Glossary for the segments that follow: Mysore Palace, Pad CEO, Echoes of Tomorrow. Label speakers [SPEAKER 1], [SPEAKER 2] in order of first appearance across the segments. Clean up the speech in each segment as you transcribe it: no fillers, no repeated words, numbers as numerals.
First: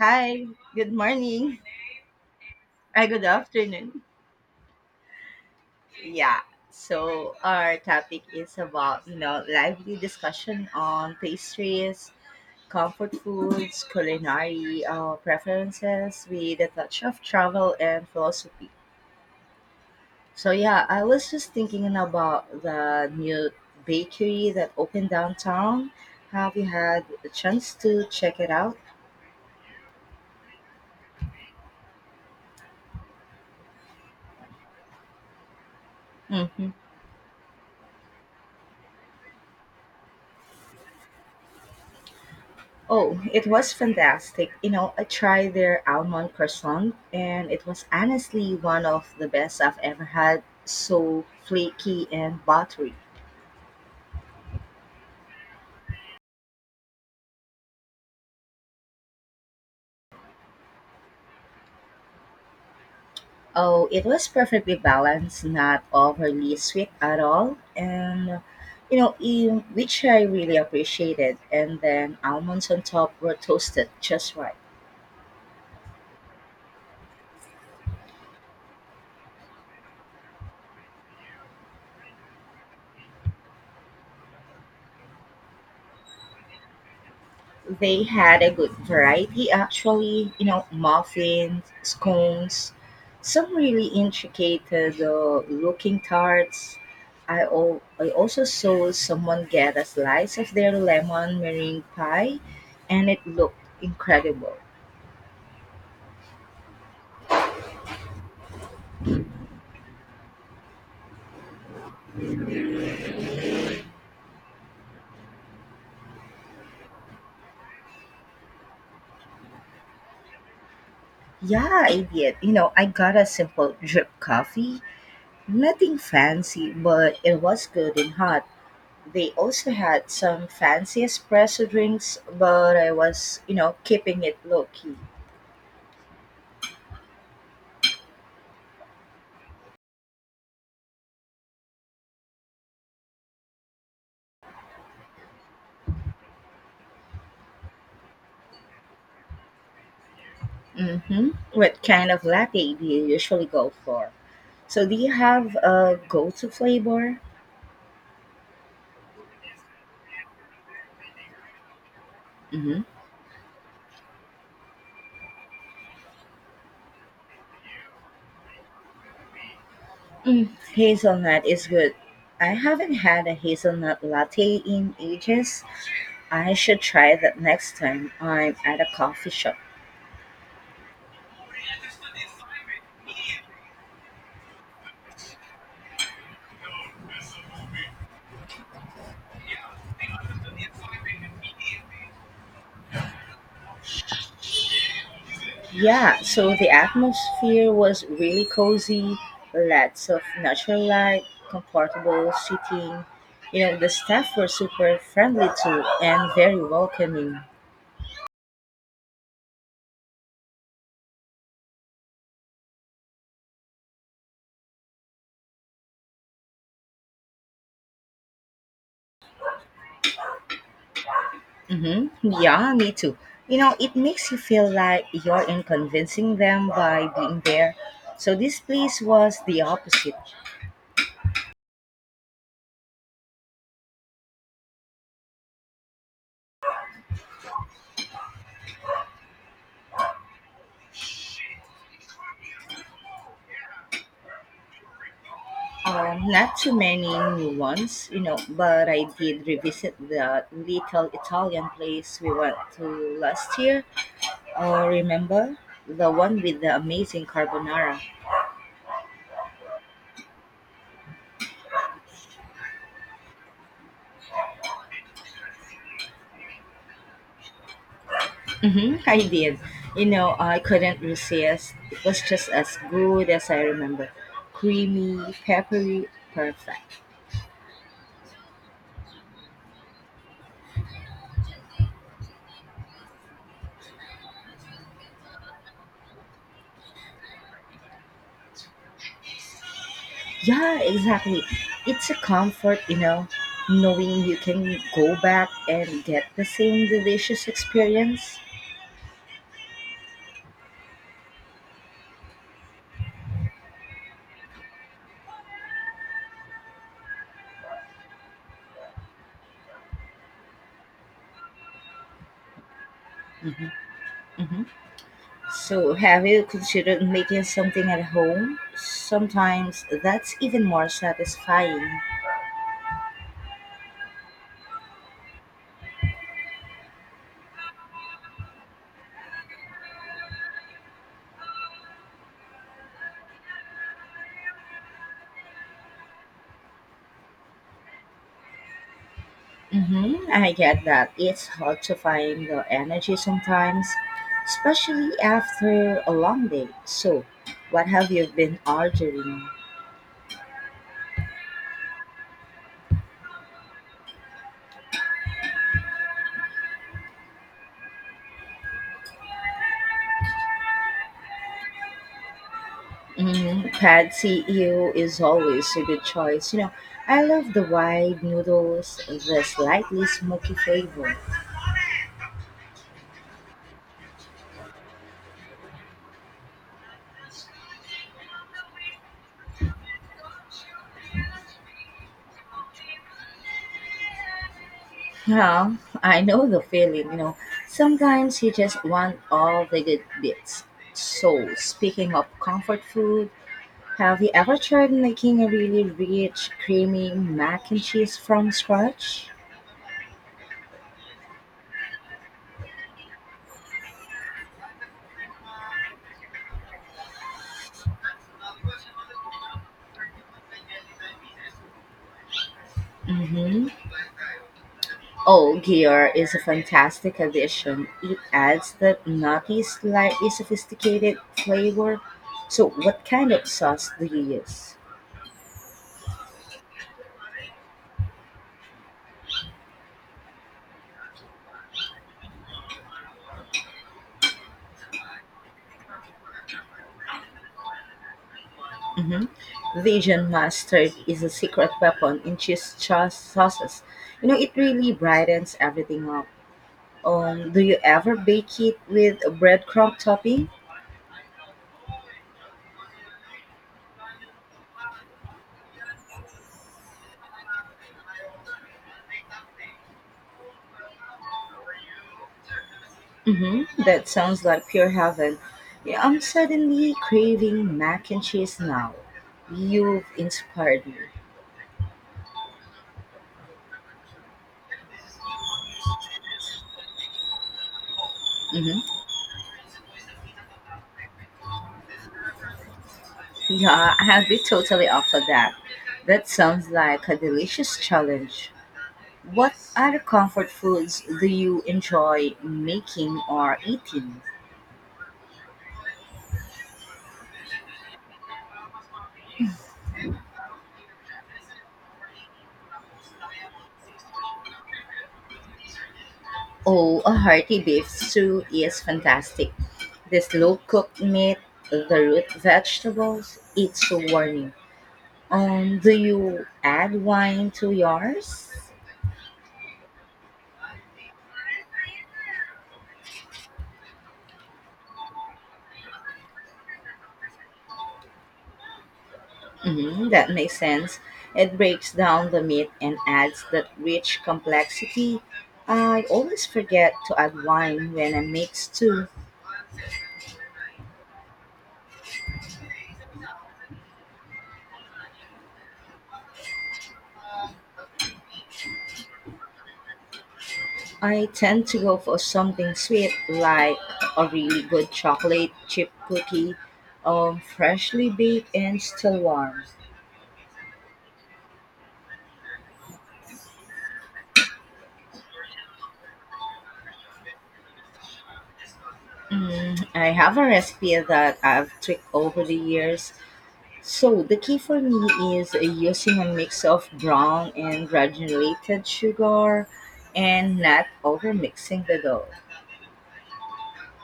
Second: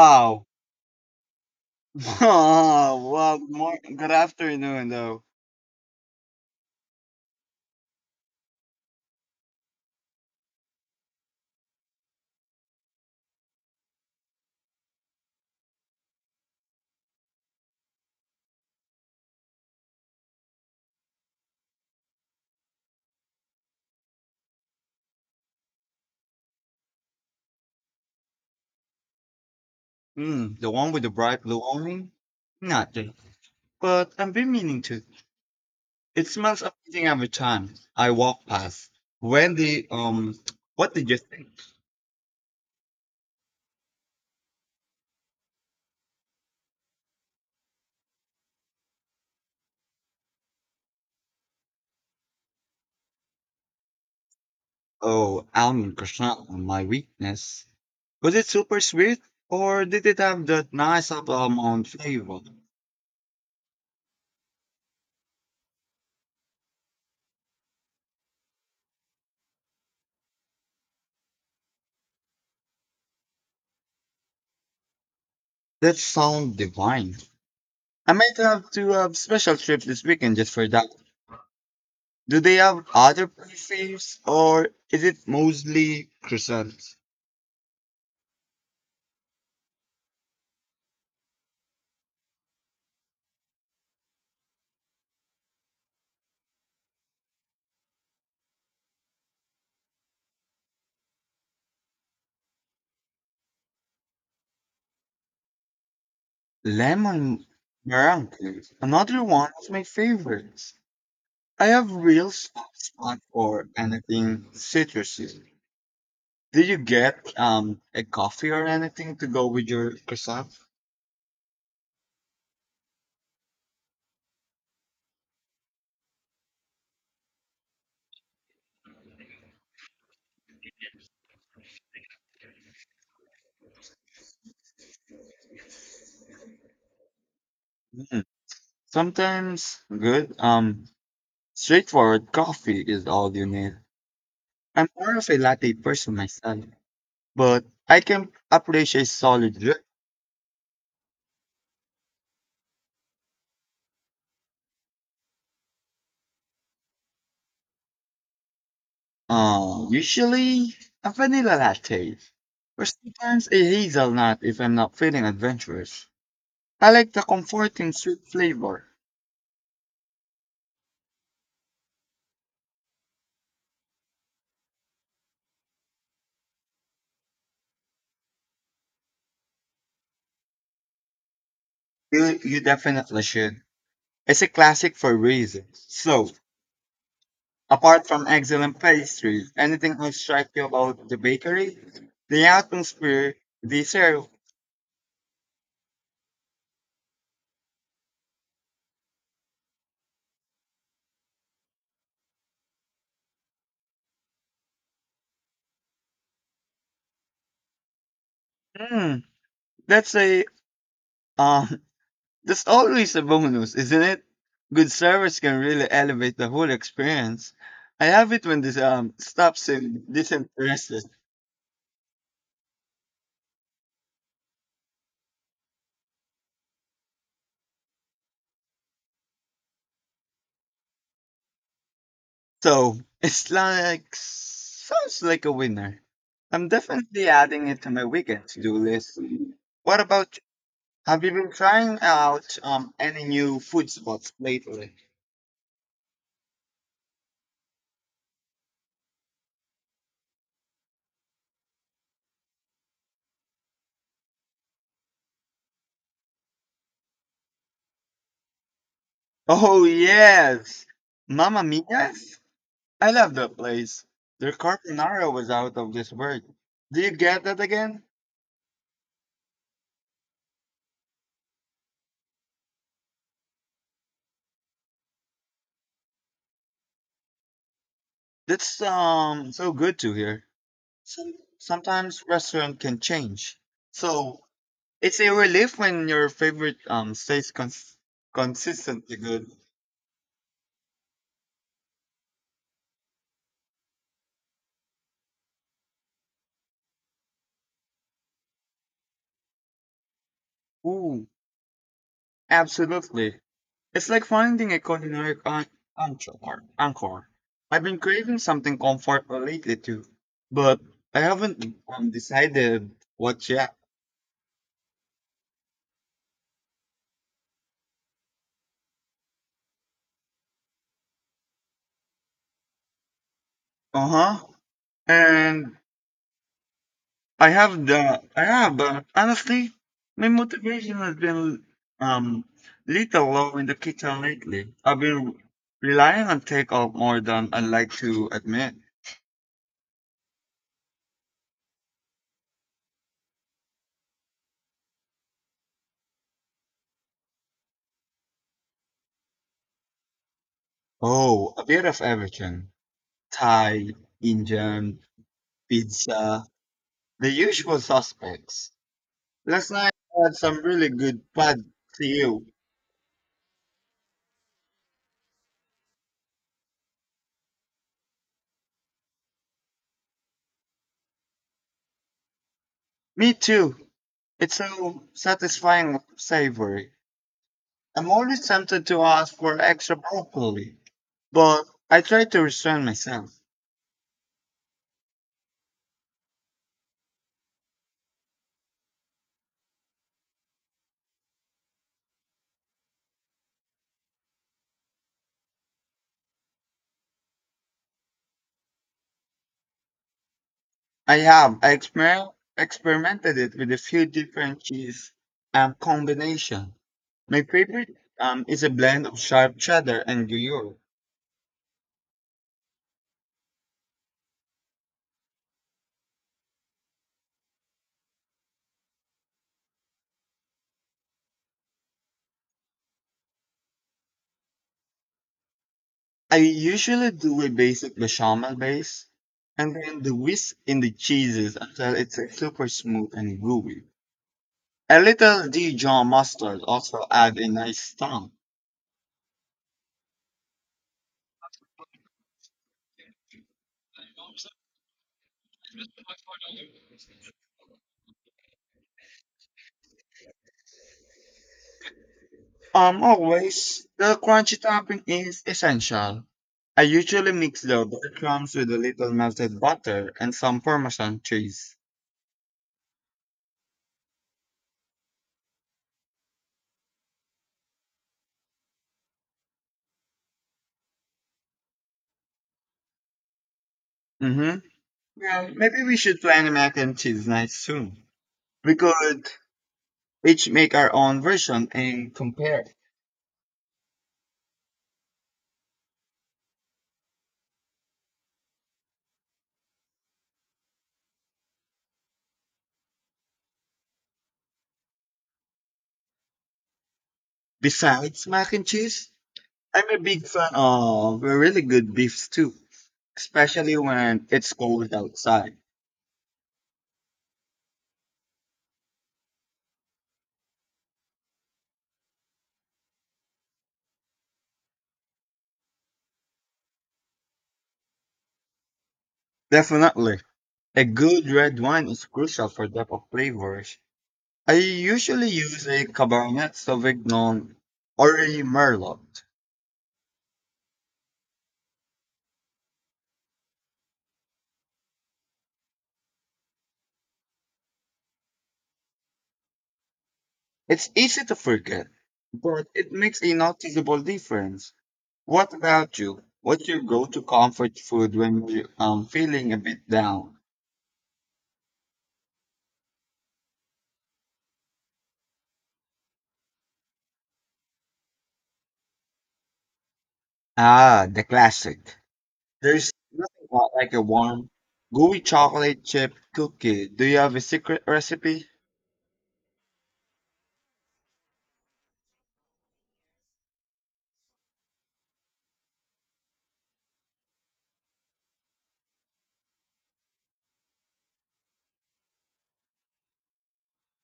[SPEAKER 1] Hi, good morning.
[SPEAKER 2] wow.
[SPEAKER 1] Or good
[SPEAKER 2] Well,
[SPEAKER 1] afternoon.
[SPEAKER 2] good afternoon, though.
[SPEAKER 1] Yeah. So our topic is about, you know, lively discussion on pastries, comfort foods, culinary preferences with a touch of travel and philosophy. So yeah, I was just thinking about the new bakery that opened downtown. Have you had a chance to check it out?
[SPEAKER 2] Mm, the one with the bright blue awning? Not this. But I've been meaning to. It smells
[SPEAKER 1] Mhm.
[SPEAKER 2] amazing every time I walk past. When the, um, what did you think?
[SPEAKER 1] Oh, it was fantastic. You know, I tried their almond croissant and it was honestly one of the best I've ever had. So flaky and buttery.
[SPEAKER 2] Oh, almond croissant, my weakness. Was it super sweet? Or did it have that nice apple almond flavor?
[SPEAKER 1] Oh, it was perfectly balanced, not overly sweet at all. And, you know, in, which I really appreciated. And then almonds on top were toasted just right.
[SPEAKER 2] That sounds divine. I might have to have special trip this weekend just for that. Do they have other pastries or is it mostly croissants?
[SPEAKER 1] They had a good variety actually, you know, muffins, scones, some really intricate looking tarts. I also saw someone get a slice of their lemon meringue pie and it looked incredible.
[SPEAKER 2] Lemon meringue, another one of my favorites. I have real soft spot for anything citrusy. Did you get a coffee or anything to go with your croissant?
[SPEAKER 1] Yeah, I did. You know, I got a simple drip coffee. Nothing fancy, but it was good and hot. They also had some fancy espresso drinks, but I was, you know, keeping it low key.
[SPEAKER 2] Mm, sometimes good straightforward coffee is all you need. I'm more of a latte person myself, but I can appreciate solid drink.
[SPEAKER 1] Hmm. What kind of latte do you usually go for? So, do you have a go to flavor?
[SPEAKER 2] Usually a vanilla latte,
[SPEAKER 1] Hmm.
[SPEAKER 2] or sometimes a hazelnut if I'm not feeling adventurous. I like the comforting sweet flavor.
[SPEAKER 1] Mm, hazelnut is good. I haven't had a hazelnut latte in ages. I should try that next time I'm at a coffee shop.
[SPEAKER 2] You definitely should. It's a classic for a reason. So, apart from excellent pastries, anything else strike you about the bakery? The atmosphere, the serve.
[SPEAKER 1] Yeah, so the atmosphere was really cozy, lots of natural light, comfortable seating. You know, the staff were super friendly too and very welcoming.
[SPEAKER 2] Hmm, that's a um that's always a bonus, isn't it? Good service can really elevate the whole experience. I have it when this stops in disinterested.
[SPEAKER 1] Mm-hmm. Yeah, me too. You know, it makes you feel like you're in convincing them by being there. So this place was the opposite.
[SPEAKER 2] So it's like sounds like a winner. I'm definitely adding it to my weekend to do list. What about you? Have you been trying out any new food spots lately?
[SPEAKER 1] Not too many new ones, you know, but I did revisit the little Italian place we went to last year. Oh, remember the one with the amazing carbonara?
[SPEAKER 2] Oh yes, Mamma Mia's. I love that place. Their carbonara was out of this world. Do you get that again?
[SPEAKER 1] Hmm. I did. You know, I couldn't resist. It was just as good as I remember. Creamy, peppery, perfect.
[SPEAKER 2] That's so good to hear. Some sometimes restaurant can change. So it's a relief when your favorite consistently good.
[SPEAKER 1] Yeah, exactly. It's a comfort, you know, knowing you can go back and get the same delicious experience.
[SPEAKER 2] Ooh, absolutely. It's like finding a anchor. Anchor. I've been craving something comfortable lately too, but I haven't decided what
[SPEAKER 1] Hmm.
[SPEAKER 2] yet.
[SPEAKER 1] Hmm. So, have you considered making something at home? Sometimes that's even more satisfying.
[SPEAKER 2] Uh huh. And I have, but honestly, my motivation has been um little low in the kitchen lately. I've been relying on takeout more than I like to admit.
[SPEAKER 1] Mm-hmm, I get that. It's hard to find the energy sometimes, especially after a long day. So, what have you been ordering?
[SPEAKER 2] Oh, a bit of everything. Thai, Indian, pizza, the usual suspects. Last night I had some really good pad see you.
[SPEAKER 1] Mm, Pad CEO is always a good choice. You know, I love the wide noodles, the slightly smoky flavor.
[SPEAKER 2] Me too. It's so satisfying savory. I'm always tempted to ask for extra broccoli, but I try to restrain myself.
[SPEAKER 1] Yeah, I know the feeling, you know. Sometimes you just want all the good bits. So, speaking of comfort food, have you ever tried making a really rich, creamy mac and cheese from scratch?
[SPEAKER 2] I experimented it with a few different cheese combination. My favorite is a blend of sharp cheddar and Gruyere.
[SPEAKER 1] Mm-hmm. Oh, gear is a fantastic addition. It adds that nutty, slightly sophisticated flavor. So, what kind of sauce do you use?
[SPEAKER 2] I usually do a basic bechamel base and then the whisk in the cheeses until it's super smooth and gooey. A little Dijon mustard also add a nice tang.
[SPEAKER 1] Mm-hmm. Dijon mustard is a secret weapon in sauces. You know, it really brightens everything up. Do you ever bake it with a breadcrumb topping?
[SPEAKER 2] Always, the crunchy topping is essential. I usually mix the breadcrumbs with a little melted butter and some Parmesan cheese.
[SPEAKER 1] Hmm. That sounds like pure heaven. Yeah, I'm suddenly craving mac and cheese now. You've inspired me.
[SPEAKER 2] Mm-hmm. Well, maybe we should plan a mac and cheese night soon. We
[SPEAKER 1] Hmm.
[SPEAKER 2] could each make our own version and compare.
[SPEAKER 1] Yeah, I have been totally up for that. That sounds like a delicious challenge. What other comfort foods do you enjoy making or eating?
[SPEAKER 2] Besides mac and cheese, I'm a big fan of a really good beef stew, especially when it's cold outside.
[SPEAKER 1] Oh, a hearty beef stew is fantastic. The slow cooked meat, the root vegetables, it's so warming. Do you add wine to yours?
[SPEAKER 2] Definitely, a good red wine is crucial for depth of flavors. I usually use a Cabernet Sauvignon or a Merlot.
[SPEAKER 1] Hmm, that makes sense. It breaks down the meat and adds that rich complexity. I always forget to add wine when I mix too.
[SPEAKER 2] It's easy to forget, but it makes a noticeable difference. What about you? What's your go-to comfort food when you're feeling a bit down?
[SPEAKER 1] I tend to go for something sweet like a really good chocolate chip cookie, freshly baked and still warm.
[SPEAKER 2] Ah, the classic. There's nothing quite like a warm, gooey chocolate chip cookie. Do you have a secret recipe?
[SPEAKER 1] Mm, I have a recipe that I've tweaked over the years. So the key for me is using a mix of brown and granulated sugar and not over mixing the dough.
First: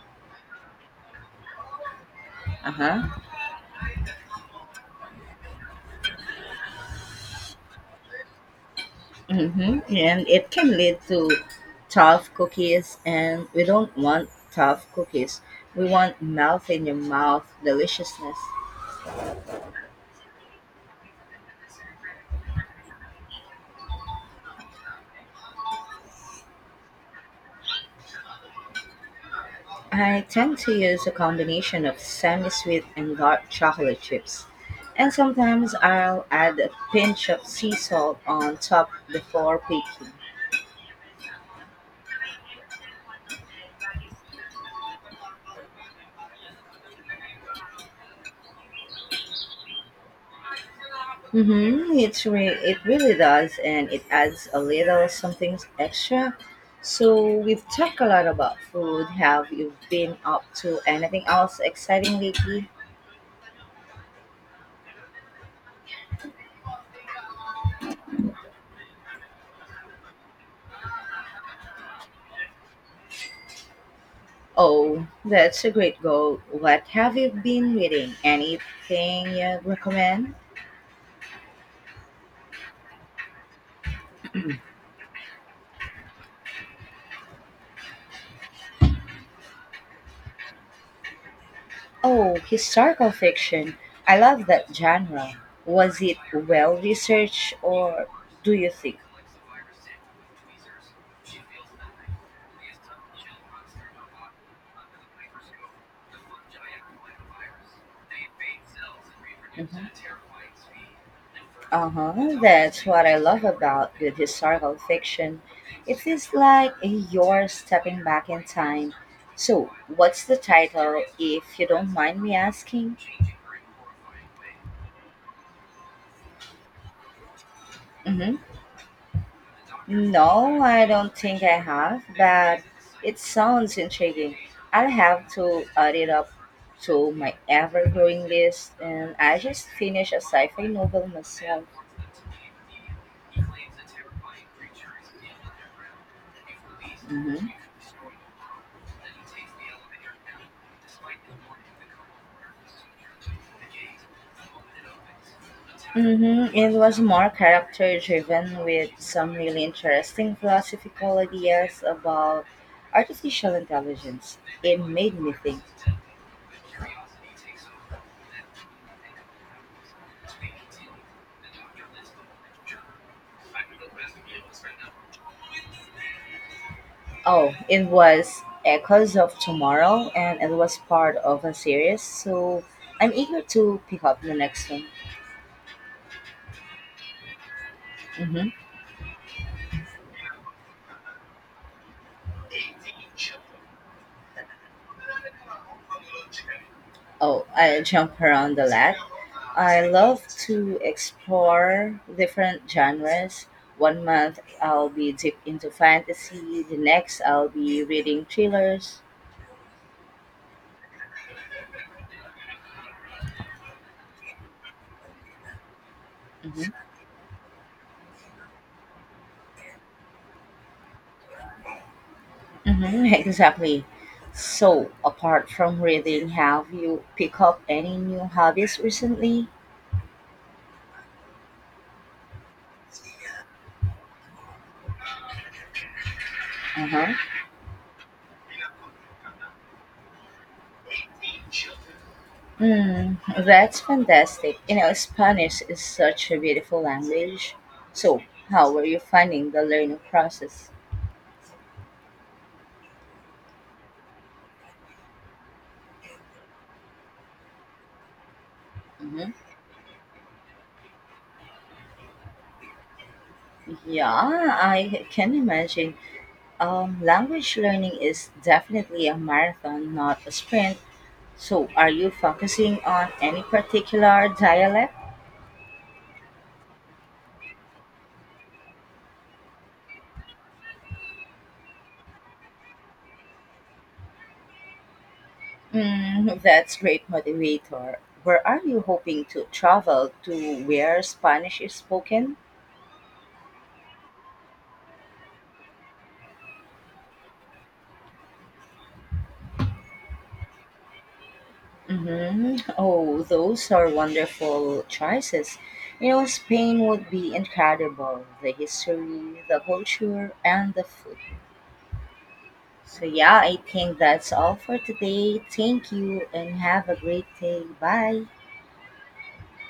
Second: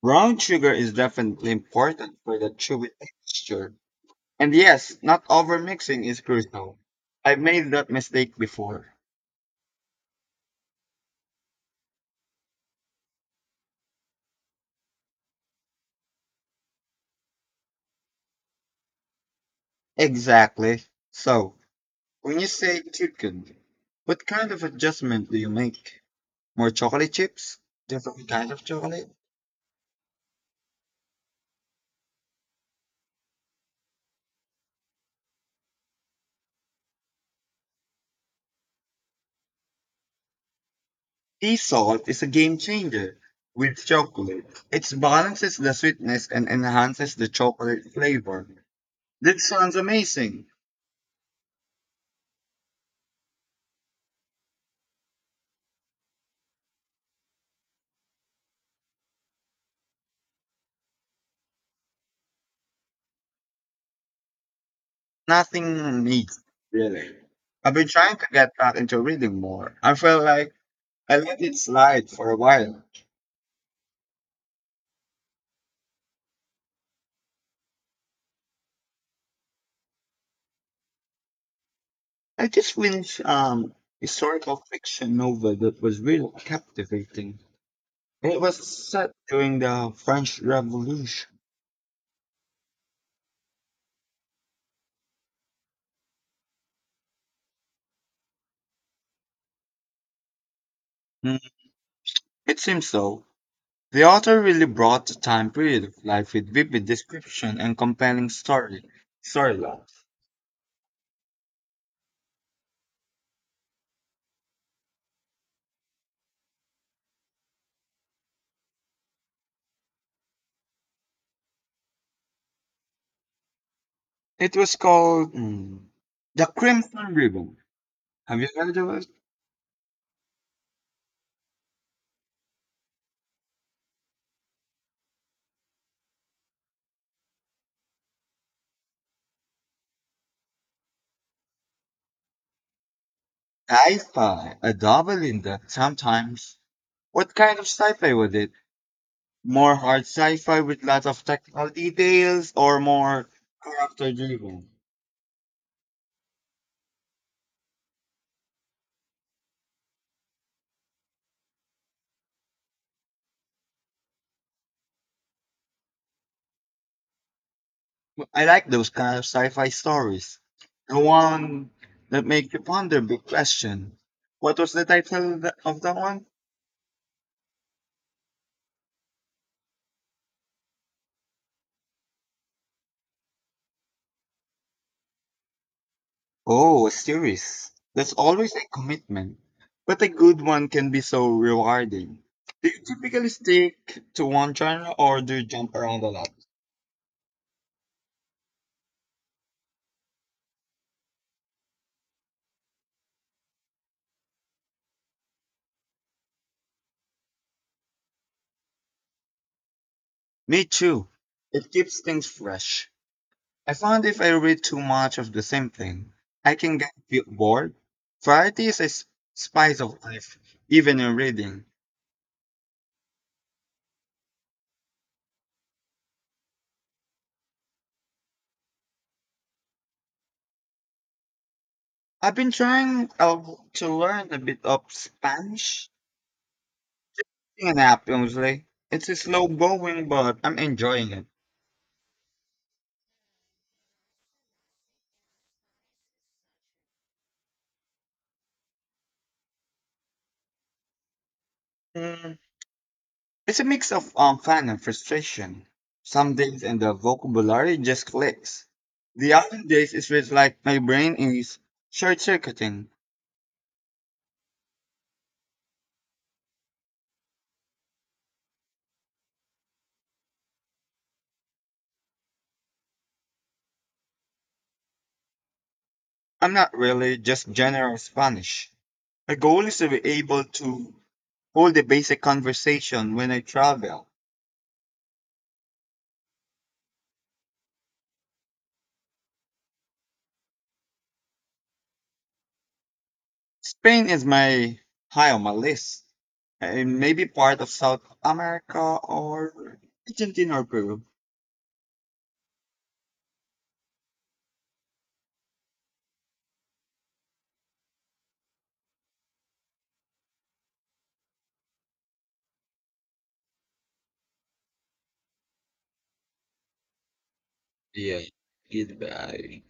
[SPEAKER 2] Brown sugar is definitely important for the chewy
[SPEAKER 1] Uh-huh.
[SPEAKER 2] texture. And yes, not overmixing is crucial. I've made that mistake before.
[SPEAKER 1] Mm-hmm. And it can lead to tough cookies, and we don't want tough cookies. We want melt in your mouth deliciousness.
[SPEAKER 2] Exactly. So, when you say chicken, what kind of adjustment do you make? More chocolate chips? Different kind of chocolate?
[SPEAKER 1] I tend to use a combination of semi-sweet and dark chocolate chips. And sometimes I'll add a pinch of sea salt on top before baking.
[SPEAKER 2] Sea salt is a game changer with chocolate. It balances the sweetness and enhances the chocolate flavor. That sounds amazing.
[SPEAKER 1] Mm-hmm. It really does, and it adds a little something extra. So we've talked a lot about food. Have you been up to anything else exciting lately?
[SPEAKER 2] Nothing needs, really. I've been trying to get back into reading more. I felt like I let it slide for a while.
[SPEAKER 1] Oh, that's a great goal. What have you been reading? Anything you recommend?
[SPEAKER 2] I just finished historical fiction novel that was really captivating. It was set during the French Revolution.
[SPEAKER 1] Oh, historical fiction. I love that genre. Was it well researched, or do you think?
[SPEAKER 2] Mm, it seems so. The author really brought the time period of life with vivid description and compelling storyline.
[SPEAKER 1] Mhm. Uh-huh. That's what I love about good historical fiction. It feels like you're stepping back in time. So, what's the title, if you don't mind me asking?
[SPEAKER 2] It was called mm, The Crimson Ribbon.
[SPEAKER 1] Hmm.
[SPEAKER 2] Have you heard of it?
[SPEAKER 1] No, I don't think I have, but it sounds intriguing. I'll have to add it up to my ever growing list, and I just finished a sci fi novel myself.
[SPEAKER 2] Sci-fi, a double in that sometimes. What
[SPEAKER 1] Mhm.
[SPEAKER 2] kind of sci-fi was it? More hard sci-fi with lots of technical details or more character driven.
[SPEAKER 1] Mm-hmm. It was more character driven with some really interesting philosophical ideas about artificial intelligence. It made me think.
[SPEAKER 2] I like those kind of sci-fi stories. The one that make you ponder big question. What was the title of that one?
[SPEAKER 1] Oh, it was Echoes of Tomorrow and it was part of a series, so I'm eager to pick up the next one.
[SPEAKER 2] Oh, a series. That's
[SPEAKER 1] Mm-hmm.
[SPEAKER 2] always a commitment. But a good one can be so rewarding. Do you typically stick to one genre or do you jump around a lot?
[SPEAKER 1] Oh, I jump around a lot. I love to explore different genres. One month I'll be deep into fantasy, the next I'll be reading thrillers.
[SPEAKER 2] Me too. It keeps things fresh. I found if I read too much of the same thing, I
[SPEAKER 1] Hmm.
[SPEAKER 2] can get feel bored. Variety is a s- Spice of life, even in reading.
[SPEAKER 1] Hmm. Exactly. So, apart from reading, have you picked up any new hobbies recently?
[SPEAKER 2] I've been trying to learn a bit of Spanish
[SPEAKER 1] Uh-huh.
[SPEAKER 2] in app, honestly. It's slow going, but I'm enjoying it.
[SPEAKER 1] Mm, that's fantastic. You know, Spanish is such a beautiful language. So, how were you finding the learning process?
[SPEAKER 2] Mm, it's a mix of fun and frustration. Some days and the vocabulary just clicks. The other days it feels like my brain is short-circuiting.
[SPEAKER 1] Yeah, I can imagine. Language learning is definitely a marathon, not a sprint. So, are you focusing on any particular dialect?
[SPEAKER 2] I'm not really just general Spanish. My goal is to be able to hold a basic conversation when I travel.
[SPEAKER 1] Mm, that's great motivator. Where are you hoping to travel to where Spanish is spoken?
[SPEAKER 2] Spain is my high on my list, and maybe part of South America or Argentina or Peru.
[SPEAKER 1] Hmm. Oh, those are wonderful choices. You know, Spain would be incredible. The history, the culture, and the food. So, yeah, I think that's all for today. Thank you and have a great day.
[SPEAKER 2] Yeah,
[SPEAKER 1] Bye.
[SPEAKER 2] goodbye.